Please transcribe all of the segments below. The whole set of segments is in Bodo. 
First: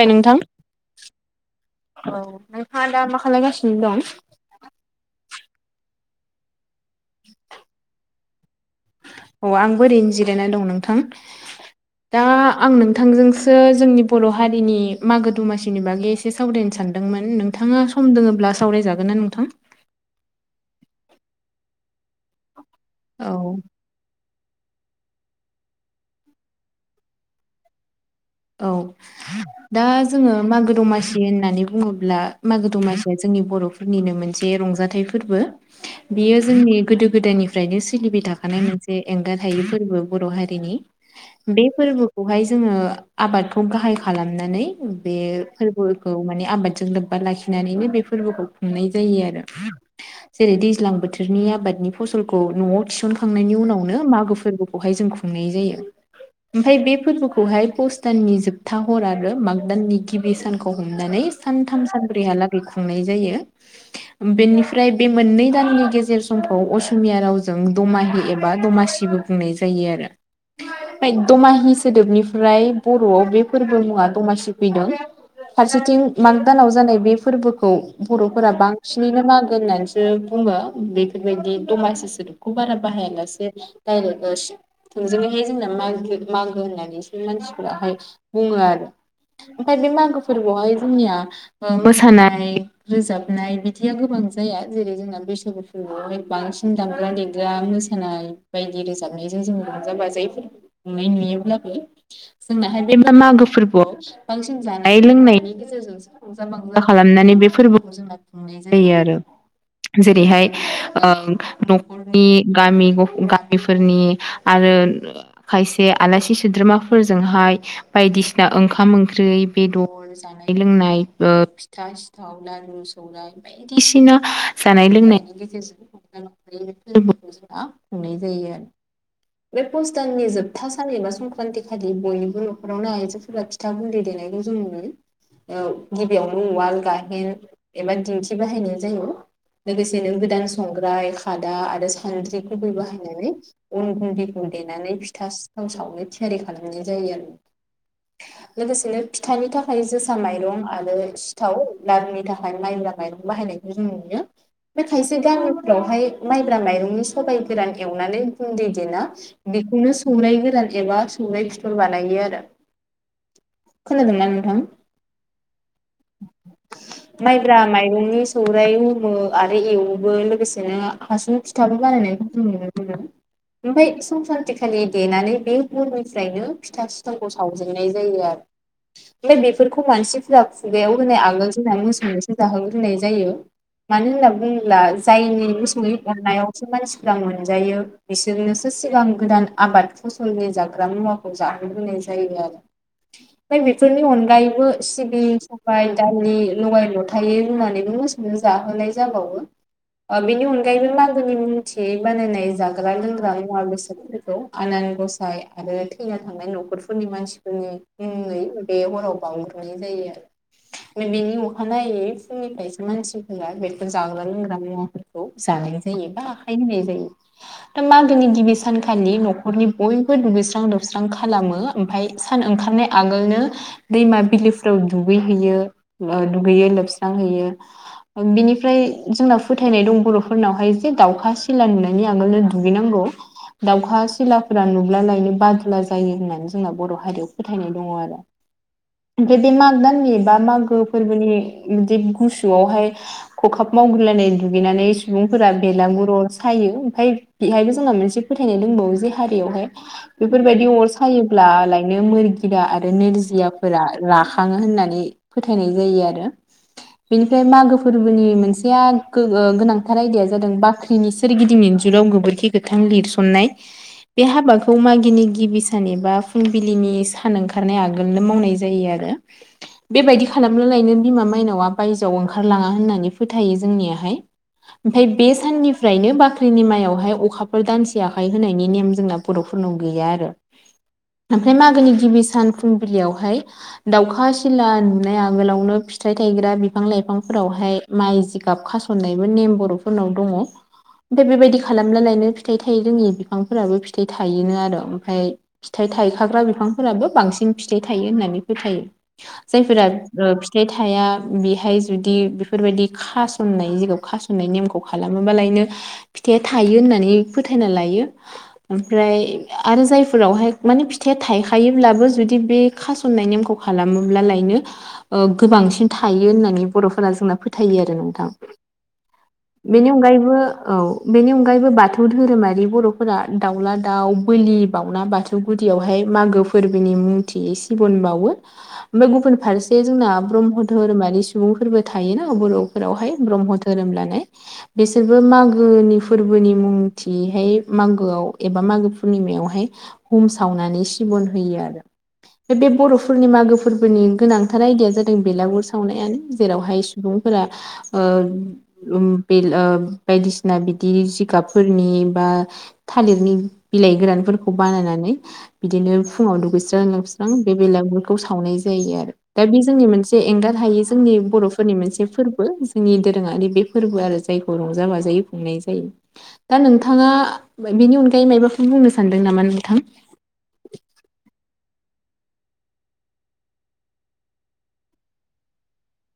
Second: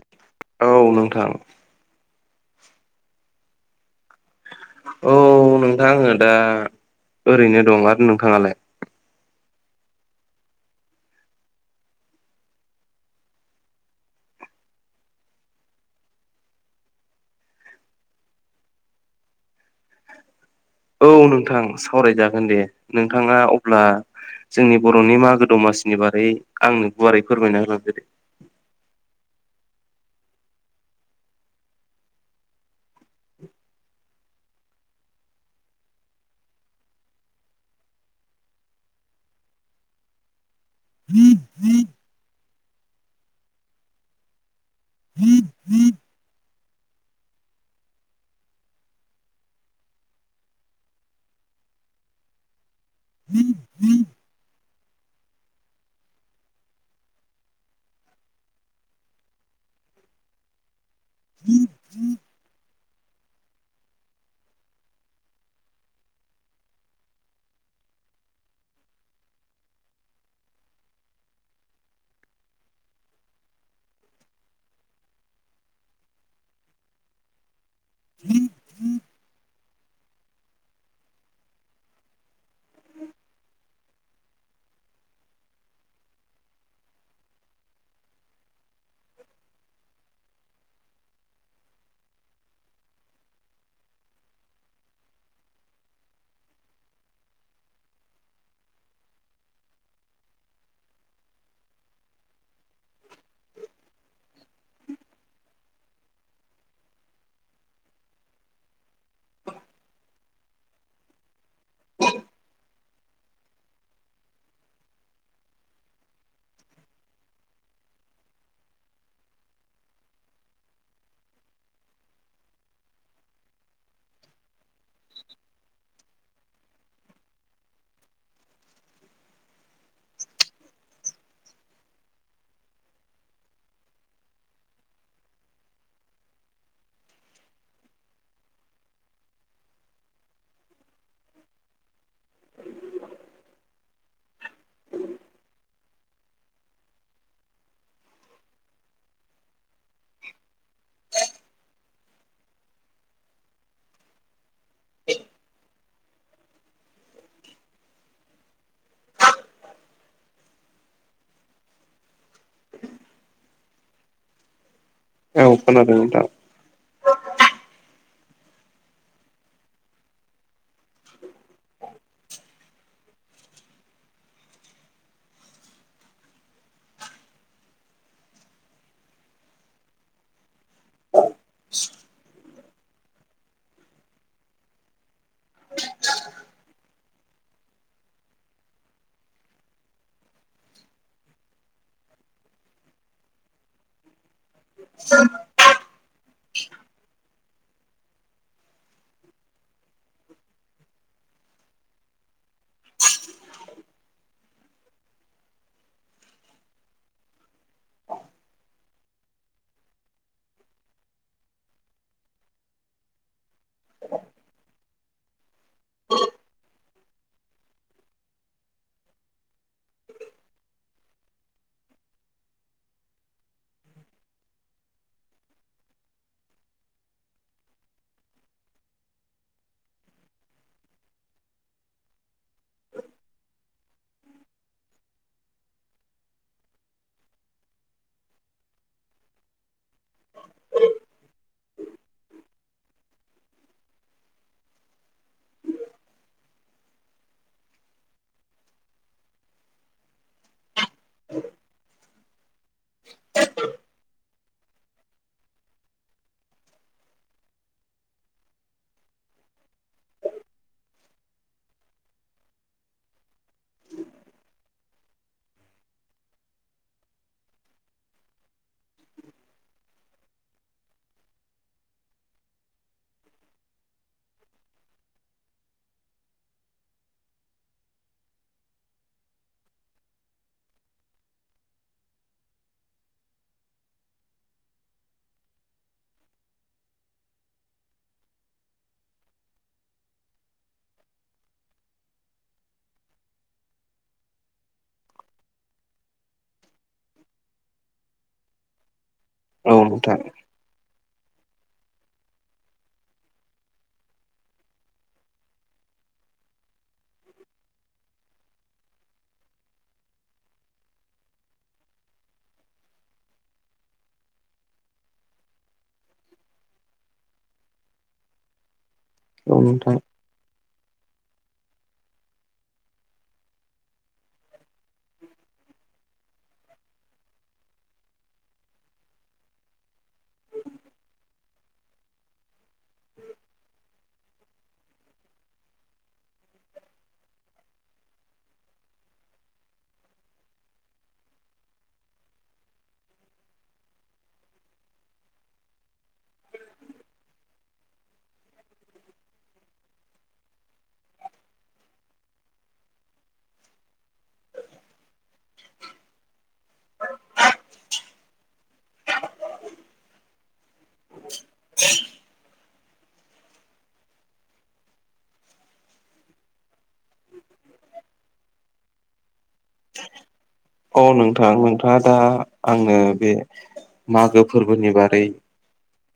बाय नोंथां औ नोंथां औ नोंथाङा दा मा खालायगासिनो दं? औ नोंथां आङो दा ओरैनो दं आरो नोंथाङालाय? अ आंबो ओरैनो जिरायनाय दं नोंथां। दा आं नोंथांजोंसो जोंनि बर' हारिनि मागो दमासिनि बागै एसे सावरायनो सा सानदोंमोन नोंथांङा सम दोङोब्ला सावरायजागोनना नोंथां? औ नोंथां सावरायजागोन दे औ नोंथांङा अब्ला जोंनि बर'नि मागो दमासिनि बारै आंनो गुवारै फोरमायना होलांदो दे औ दा जोंङो मागो दमासि होननानै बुङोब्ला मागो दमासिया जोंनि [unintelligible] बर'फोरनिनो मोनसे रंजाथाइ फोरबो बियो जोंनि गोदो गोदायनिफ्रायनो सोलिबाय थानाय [unintelligible] मोनसे एंगारहायै फोरबो बर' हारिनि बे फोरबोखौहाय जोङो आबादखौ गाहाय खालामनानै बे फोरबोखौ माने आबादजों लोब्बा लाखिनानैनो बे [unintelligible] खुंनाय जायो आरो जेरै दैज्लां बोथोरनि आबादनि फलखौ न'आव थिसन खांनायनि उनावनो मागो फोरबोखौहाय जों खुंनाय जायो ओमफाय बे फोरबोखौहाय फुस दाननि जोबथा हर आरो माग दाननि गिबि सानखौ हमनानै सानथाम सानब्रैहालागै खुंनाय जायो बेनिफ्राय बे मोननै दाननि गेजेर समखौ असमिया रावजों दमा [unintelligible] एबा दमासिबो बुंनाय जायो आरो बाय दमा हो सोदोबनिफ्राय बर'आव बे फोरबो मुंङा दमासि फैदों। फारसेथिं माग दानाव जानाय बे फोरबोखौ बर'फोरा बांसिनैनो मागो होननानैसो [unintelligible] बेफोरबायदि दमासि सोदोबखौ बारा बाहायालासे दायरेख ओ थोंजोंङै [unintelligible] जोंना मागो होननानैसो मानसिफ्राहाय बुंङो आरो ओमफ्राय बे मागो फोरबोआवहाय जोंनिया ओ मोसानाय रोजाबनाय बिदिया गोबां जाया जेरै जोंना बैसागु फोरबोआवहाय बांसिन दामग्रा देग्रा मोसानाय बायदि रोजाबनाय बेजों जों रंजा बाजायै फोरबोखौ खुंनाय नुयोब्लाबो जोंनाहाय बे मा-मागो फोरबोआव बांसिन जानाय लोंनायनि गेजेरजों रंजा बा खालामनानै बे फोरबोखौ जोंना खुंनाय जायो आरो। जेरैहाय ओ न'खरनि गामि गामिफोरनि आरो- खायसे आलासि सोद्रोमाफोर- जोंहाय बायदिसिना ओंखाम ओंख्रि बेदर जानाय लोंनाय ओ फिथा- सिथाव लारु सावनाय बायदिसिना जानाय लोंनायनि गेजेरजों रंजा बाजायै [unintelligible] फोरबोखौ जोंना खुंनाय जायो आरो। बे पुस दाननि जोबथा सान एबा संक्रान्थि खालि बयनिबो नखरावनो आइजोफोरा फिथा गुन्दै देनायखौ जों नुयो ओ गिबियावनो रुवाल गाइहेन एबा दिंखि बाहायनाय जायो। लोगोसे नों गोदान संग्राय खादा आरो सानद्रिखौबो बाहायनानै अन गुन्दैखौ देनानै फिथा सिथाव सावनो थि आरि खालामनाय जायो आरो। लोगोसेनो फिथानि थाखाय बि जोसा माइरं आरो सिथाव लारुनि थाखाय माइब्रा माइरं बाहायनायखौ जों नुयो। बे खायसे गामि फ्रावहाय माइब्रा माइरंनि सबाय गोरान एवनानै गुन्दै देना बेखौनो सौनाय गोरान एबा सौराय फिथर बानायो आरो। खोनादोंना नोंथां? औ खोनादों नोंथां मैगंनि सौराइ हमो आरो एवोबो लोगोसेनो हासुं फिथाबो बानायनायखौ जों नुनो मोनो। ओमफ्राय संक्रान्ति खालि देनानै बे जायनो फिथा सिथावखौ सावजेननाय जायो आरो। ओमफ्राय बेफोरखौ मानसिफोरा खुगायाव होनाय आगोल जोंना मोसौनोसो जाहोग्रोनाय जायो। मानो होनना बुङोब्ला जायनि मोसौै अननायावसो मानसिफ्रा मोनजायो बिसोरनोसो। सिगां गोदान आबाद फसलनि जाग्रा मुवाखौ जाहग्रोनाय जायो आरो। ओमफ्राय बेफोरनि अनगायैबो सिबिं सफाय दालि लगाय लथायो होननानै बु। सनो जाहोनाय जाबावो। ओ बेनि अनगायैबो मागोनि मथियै बानायनाय जाग्रा लोंग्रा मुवा बेसादफोरखौ आन। गसाय। आरो थैना थांनाय न'खरफोरनि मानसिफोरनि बे अराव बावग्र'नाय जायो आरो। बे बिनि अखानायै फुंनिफ्रायसो मानसिफोरा बेथ' जाग्रा लोंग्रा मुवाफोरखौ जानो जानाय जायो बा आखाय होनाय जायो मागोनि गिबि सानखालि न'रनि बय बो दुगैस्रां दौस्रां खालामो ओमफ्राय सान ओंखारनाय आगोलनो दैमा बिलोफ्राव दु गैहैयो ओ दुगैयो लोबस्रांहैयो बिनिफ्राय जोंना फोथायनाय दं बर'फोरनावहाय जे दाउखा सिला नुनायनि आगोलनो दुगैनांगौ दाउखा सिलाफोरा नु ब्ला लायनो बादुला जायो होननानै जोंना बर' हारियाव फोथायनाय दङ आरो ओमफ्राय बे मागो दाननि बा मागो फोरबोनि इदि गुसुआवहाय खखाब मावगुलायनाय दुगैनानै सुबुंफोरा बेलागुराव सायो ओमफ्राय बेहायबो जोंहा मोनसे फोथायनाय दंबावो जे हारियावहाय बेफोरबायदि अर सायोब्ला लायनो मोरगिया आरो नोरजियाफोरा राखां ङो होननानै फोथायनाय जायो आरो बेनिफ्राय मागो फोरबोनि मोनसेया गो ओ गोनांथार आयदाया जादों बाख्रिनि सोरगिदिं इनजुराव गोबोरखि गोथां लिरसननाय बे हाबा खौ मागिनि गिबि सान एबा फुंबिलिनि सान ओंखारनाय आगोलनो मावनाय जायो आरो बेबायदि खालामनो लायनो बिमा माइनावआ बायजोआव ओंखारलाङा होननानै फोथायो जोंनियाहाय ओमफ्राय बे साननिफ्रायनो बाख्रिनि माइयावहाय अखाफोर दानसे आखाइ होनायनि नेम जोंनाव बर'फोरनाव गैया आरो ओमफ्राय मागोनि गिबि सान फुंबिलियावहाय दाउखा सिला नुनाय आगोलावनो फिथाइ थायग्रा बिफां लाइफांफोरावहाय माइ जिगाब खासननायबो नेम बर'फोरनाव दङ ओमफ्राय बेबायदि खालामला लायनो फिथाइ थायो रोङनि बिफांफोराबो फि थाइ थायोनो आरो ओमफ्राय फिथाइ थायखाग्रा बिफांफोराबो बांसिन फिथाइ थायो होननानै फोथायो औ जायफोरा नोंथां ओ फिथाइ थाया बेहाय जुदि बेफोरबायदि खास'ननाय जिगायाव खासननाय नेमखौ खालामोबालायनो फि थाया थायो होननानै फोथायना लायो ओमफ्राय आरो जायफोरावहाय माने फिथाइया थायखायोब्लाबो जुदि बे खासननाय नेमखौ खालामोब्ला लायनो गोबांसिन थायो होननानै बर'फोरा जोंना फोथायो आरो नोंथां औ बेनि नोंथां अनगायैबो औ बेनि अनगायैबो बाथौ धोरोमारि बर'फोरा दाउला दाउ बोलि बावउना बाथौ गुदियावहाय मागो फोरबोनि मुंथि सिबुन बावो ओमफ्राय गुबुन फारसे जोंना ब्रह्म धोरोमारि सुबुंफोरबो थायोना बर'फोरावहाय ब्रह्म धोरोम लानाय बिसोरबो मागोनि फोरबोनि मुंथिहाय मा गोआव एबा मागो पुर्निमायावहाय हुम सावनानै सिबन होयो आरो बे बे बर'फोरनि मागो फोरबोनि गोनांथार आयदाया जादों बेलागुर सावनायानो जेरावहाय सुबुं फोरा ओ उम बि ओ बायदिसि बिदि जिगाबफोरनि आ थालिरनि बिलाइ गोरानफोरखौ बानायनानै बिदिनो फुङाव दुगैस्रां लोबस्रां बे बेलायाव बेलागुरखौ सावनाय जायो आरो दा बे जोंनि मोनसे एंगार हायो जोंनि बर'फोरनि मोनसे फोरबो जोंनि दोरोङारि बे फोरबो आरो जायखौ रंजा बाजायै खुंनाय जायो दा नोंथाङा बेनि अनगायै मायबाफोर बुंनो सानदों नामा औ नोंथां नोंथां आ दा आंनो बे मागो फोरबोनि बारै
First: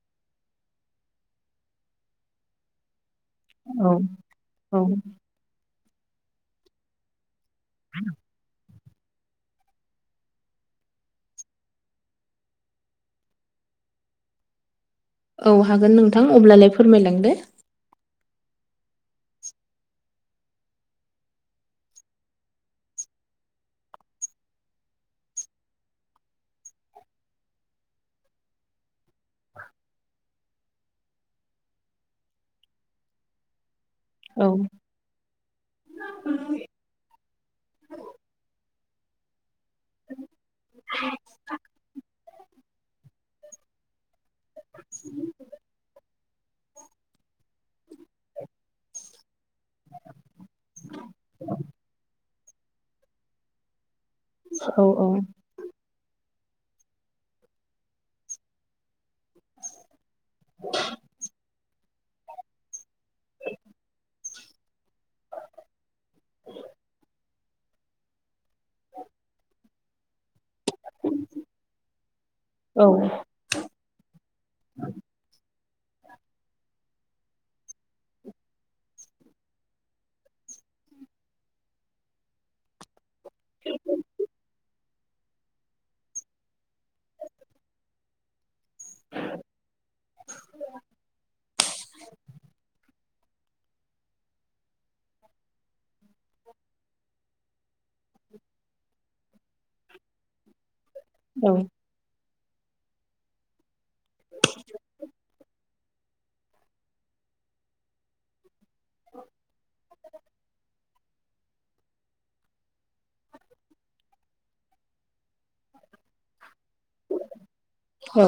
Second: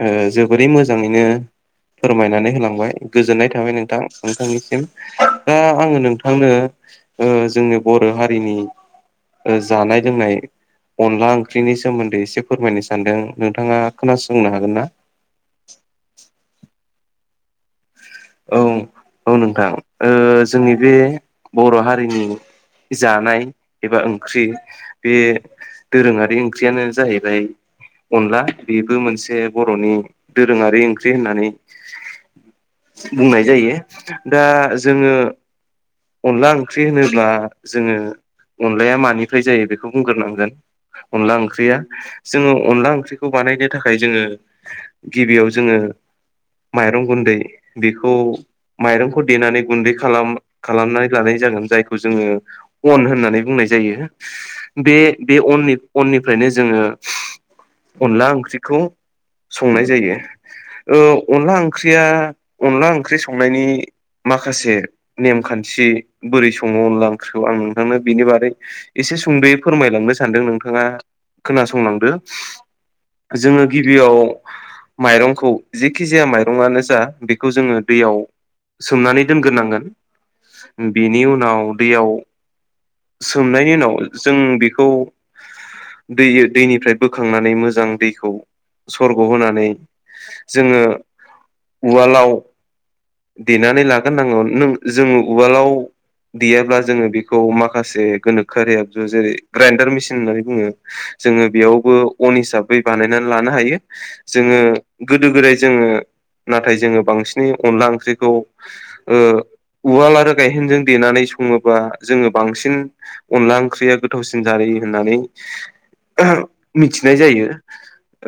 ओ जोबोरै मोजाङैनो फोरमायनानै होलांबाय गोजोननाय थाबाय औ नोंथां नोंथांनिसिम औ दा आङो नोंथांनो ओ जोंनि बर' हारिनि ओ जानाय लोंनाय अनला ओंख्रिनि सोमोन्दै एसे फोरमायनो सानदों नोंथाङा खोनासंनो हागोन ना औ हागोन नोंथां अब्लालाय फोरमायलांदो औ औ नोंथां ओ जोंनि बे बर' हारिनि जानाय एबा ओंख्रि बे दोरोङारि ओंख्रियानो जाहैबाय अनला बेबो मोनसे बर'नि दोरोङारि ओंख्रि होननानै बुंनाय जायो। दा औ जोङो अनला ओंख्रि होनोब्ला जोङो अनलाया मानिफ्राय जायो बेखौ बुंग्रोनांगोन‌। अनला ओंख्रिया जोङो अनला ओंख्रिखौ बानायनो थाखाय जोङो गिबियाव जोङो माइरं गुन्दै बेखौ माइरंखौ देनानै गुन्दै खालाम खालामनानै लानाय जागोन जायखौ जोङो अन होननानै बुंनाय जायो। औ बे औ बे अननि-अननिफ्रायनो अनला ओंख्रिखौ संनाय जायो। ओ अनला ओंख्रिया अनला ओंख्रि संनायनि माखासे नेमखान्थि बोरै सङो अनला ओंख्रिखौ आं नोंथांनो बिनि बारै एसे सुंद'यै फोरमायलांनो। सानदों नोंथाङा खोनासंलांदो। औ जोङो गिबियाव माइरंखौ जेखि जाया माइरंयानो जा बे बेखौ जोङो दैयाव सोमनानै दोनग्रोनांगोन। बेनि उनाव दैयाव सोमनायनि उनाव जों बेखौ दै दैनिफ्राय बोखांनानै मोजां दैखौ सरग' होनानै जोङो उवालाव देनानै लागोन नांगौ। नों जोङो उवालाव देयाब्ला जोङो बेखौ माखासे गोनोखोआरि आबजु जेरै ग्राइडार मेसिन होननानै बुङो जोङो औ बेयावबो अन हिसाबै बानायनानै लानो हायो। जोङो गोदो गोदाय जोङो नाथाय जोङो बांसिनै अनला ओंख्रिखौ ओ उवाल आरो गायहेनजों देनानै सङोबा जोङो बांसिन अनला ओंख्रिया गोथावसिन जायो होननानै मिथिनाय जायो। औ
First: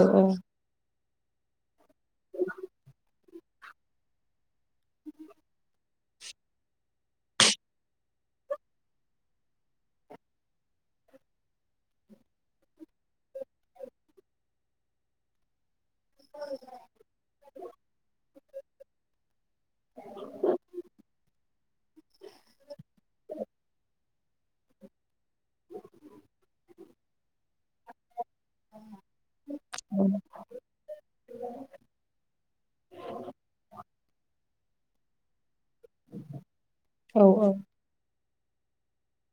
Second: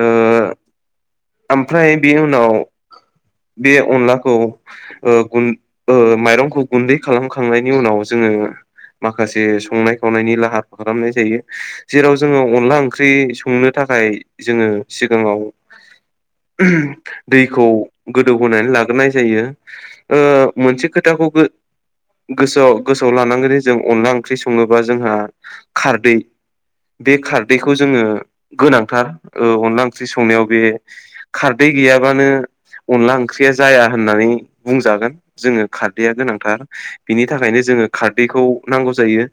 ओमफ्राय बे उनाव बे अनलाखौ ओ गुन ओ माइरंखौ गुन्दै खालामखांनायनि उनाव जोङो माखासे संनाय खावनायनि लाहार खालामनाय जायो जेराव जोङो अनला ओंख्रि संनो थाखाय थाखाय जोङो सिगाङाव दैखौ गोदौ होनोनानै ला जायो ओ मोनसे खोथाखौ गो-गोसोआव‌-गोसोआव लानांगोन जों अला ओंख्रि सङोबा जोंहा खारदै बे खारदैखौ जोङो गोनांथार ओ अनला ओंख्रि संनायाव बे खारदै गैयाबानो अनला ओंख्रिया नानै बुंजागोन। जोङो खारदैया गोनांथार बिनि औ थाखायनो जोङो खार दैखौ नांगौ जायो।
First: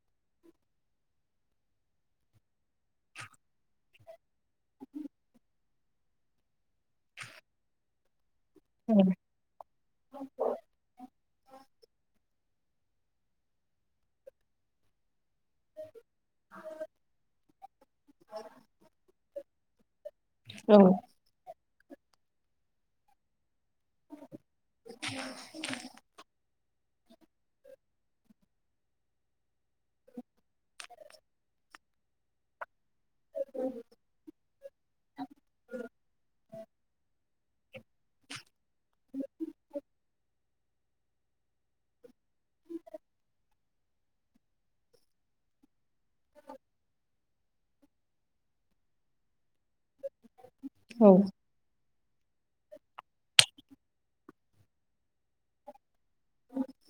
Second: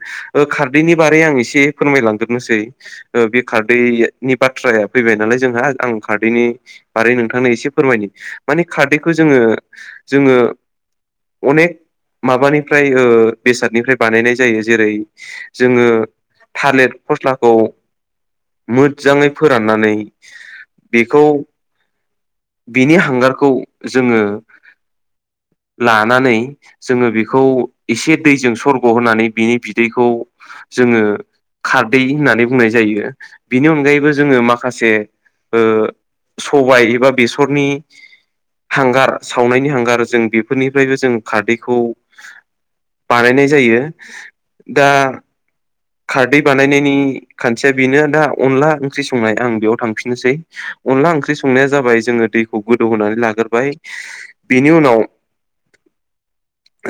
खारदैनि बारै आं एसे फोरमायलांगोरनोसै बे खारदै बाथ्राया फैबाय नालाय जोंहा आं खारदैनि बारै नोंथांनो एसे फोरमायनि माने जोङो-जोङो अनेख माबानि‌ निफ्राय ओ बेसादनिफ्राय बानायनाय जायो जेरै जोङो थालिर फस्लाखौ मोजाङै फोराननानै औ बेखौ बिनि हांगारखौ जोङो लानानै जोङो बेखौ एसे दैजों सरग' होनानै बिनि बिदैखौ जोङो खारदै होननानै बुंनाय जायो। बिनि अनगायैबो जोङो माखासे ओ सबाय एबा बेसरनि हांगार सावनायनि हांगार जों बेफोरनिफ्रायबो जों खारदैखौ बानायनाय जायो। दा खारदै बानायनायनि खान्थिया बेनो दा अनला ओंख्रि संनाय। आं बेयाव थांफिननोसै अनला ओंख्रि संनाया जाबाय जोङो दैखौ गोदौ होनोनानै लाग्राय बेनि उनाव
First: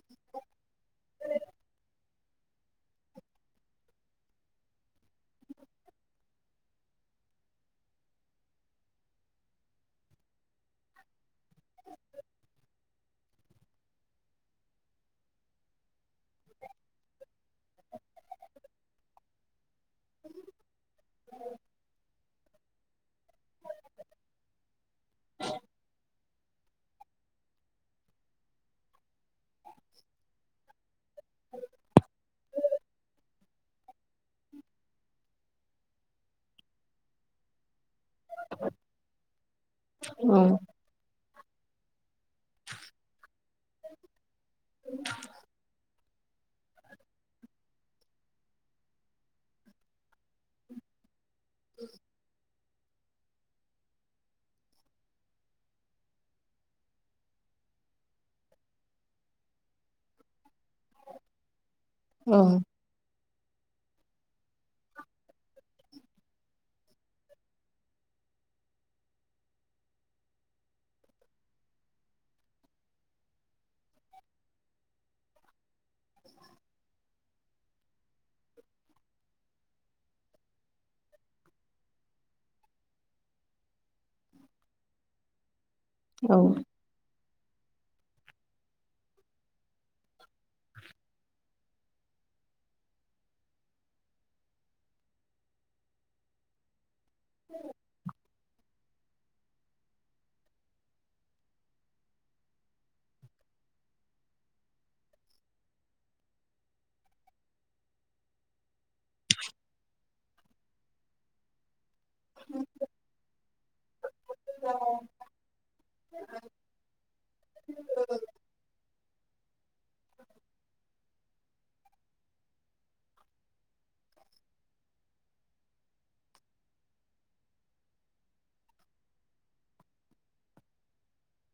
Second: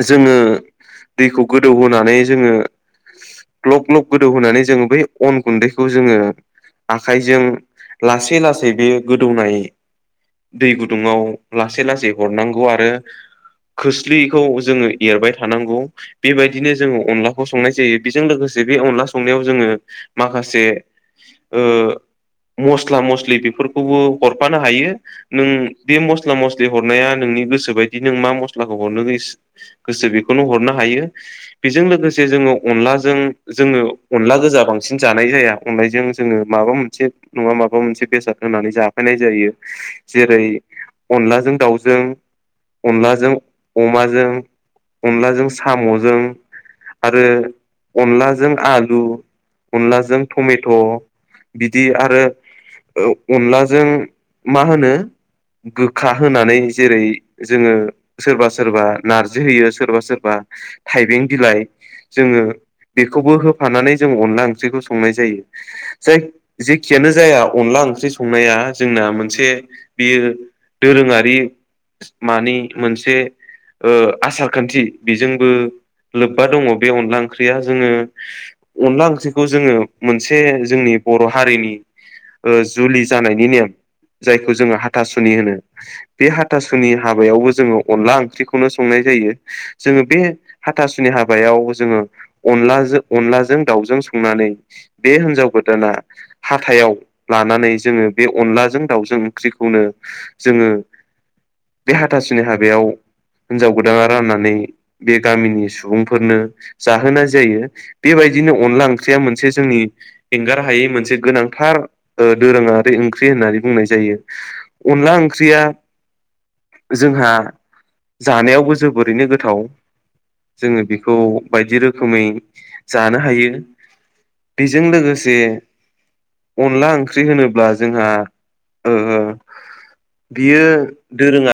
जोङो दैखौ गोदौहोनानै जोङो ग्लब ग्लब गोदौ होनोनानै जोङो बै अन गुन्दैखौ जोङो आखाइजों लासै लासै बे गोदौनाय दै गुदुाव लासै लासै हरनांगौ आरो खोस्लिखौ जोङो एरबाय थांनांगौ। बेबायदिनो जोङो अनलाखौ संनाय जायो बेजों लोगोसे बे अनला संनायाव जोङो माखासे ओ मस्ला मस्लि बेफोरखौबो फानो हायो नों बे म मस्ला मस्लि हरनाया नोंनि गोसो बायदि नों मा मस्लाखौ हरनो गोसो बेखौनो हरनो हायो। बेजों लोगोसे जोङो अनलाजों जोङो अनला गोजा बांसिन जानाय जाया अननायजों जों ङो मा मोनसे नङा माबा माबा मोनसे बेसाद होनानै जाफैनाय जायो जेरै अनलाजों दाउजों अनलाजों अमाजों अनलाजों साम'जों आरो अनलाजों आलु अनलाजों टमेट' बिदि आरो अनलाजों मा होनो गोखा होनानै जेरै जोङो सोरबा सोरबा नारजि होयो सोरबा सोरबा थाइबें बिलाइ औ जोङो औ बेखौबो हो फानानै जों अनला ओंख्रिखौ संनाय जायो जाय जेखियानो जाया अनला ओंख्रि संनाया जोंना मोनसे बियो दोरोङारि मानि मोनसे ओ‌ आसार खान्थि बेजोंबो लोब्बा दङ बे अनला ओंख्रिया जोङो अनला ओंख्रिखौ जोङो मोनसे जोंनि बर' हारिनि ओ जुलि जानाय नि नेम जायखौ जों हाथासुनि होनो बे औ हाथासुनि हाबायावबो जोङो अनला ओंख्रिखौनो संनाय जायो बे हाथासुनि हाबायाव जोङो अन अनलाजों अनलाजों दाउजों संनानै बे हिनजाव गोदाना हाथायाव लानानै जोङो बे अनलाजों दाउजों ओंख्रिखौनो जोङो बे हाथासुनि हाबायाव हिनजाव गोदाना राननानै बे गामिनि सुबुंफोरनो जाहोनाय जायो बेबायदि दिनो अनला ओंख्रिया मोनसे जोंनि एंगारनो हायै मोनसे गोनांथार दोरोङा ओंख्रि होननानै बुंनाय जायो अनला ओंख्रिया जोंहा जानायावबो जोबोरैनो गोथाव जोङो बेखौ बायदि रोखोमै जानो हायो। बेजों लोगोसे अनला ओंख्रि होनोब्ला जोंहा ओ बियो दोरोङा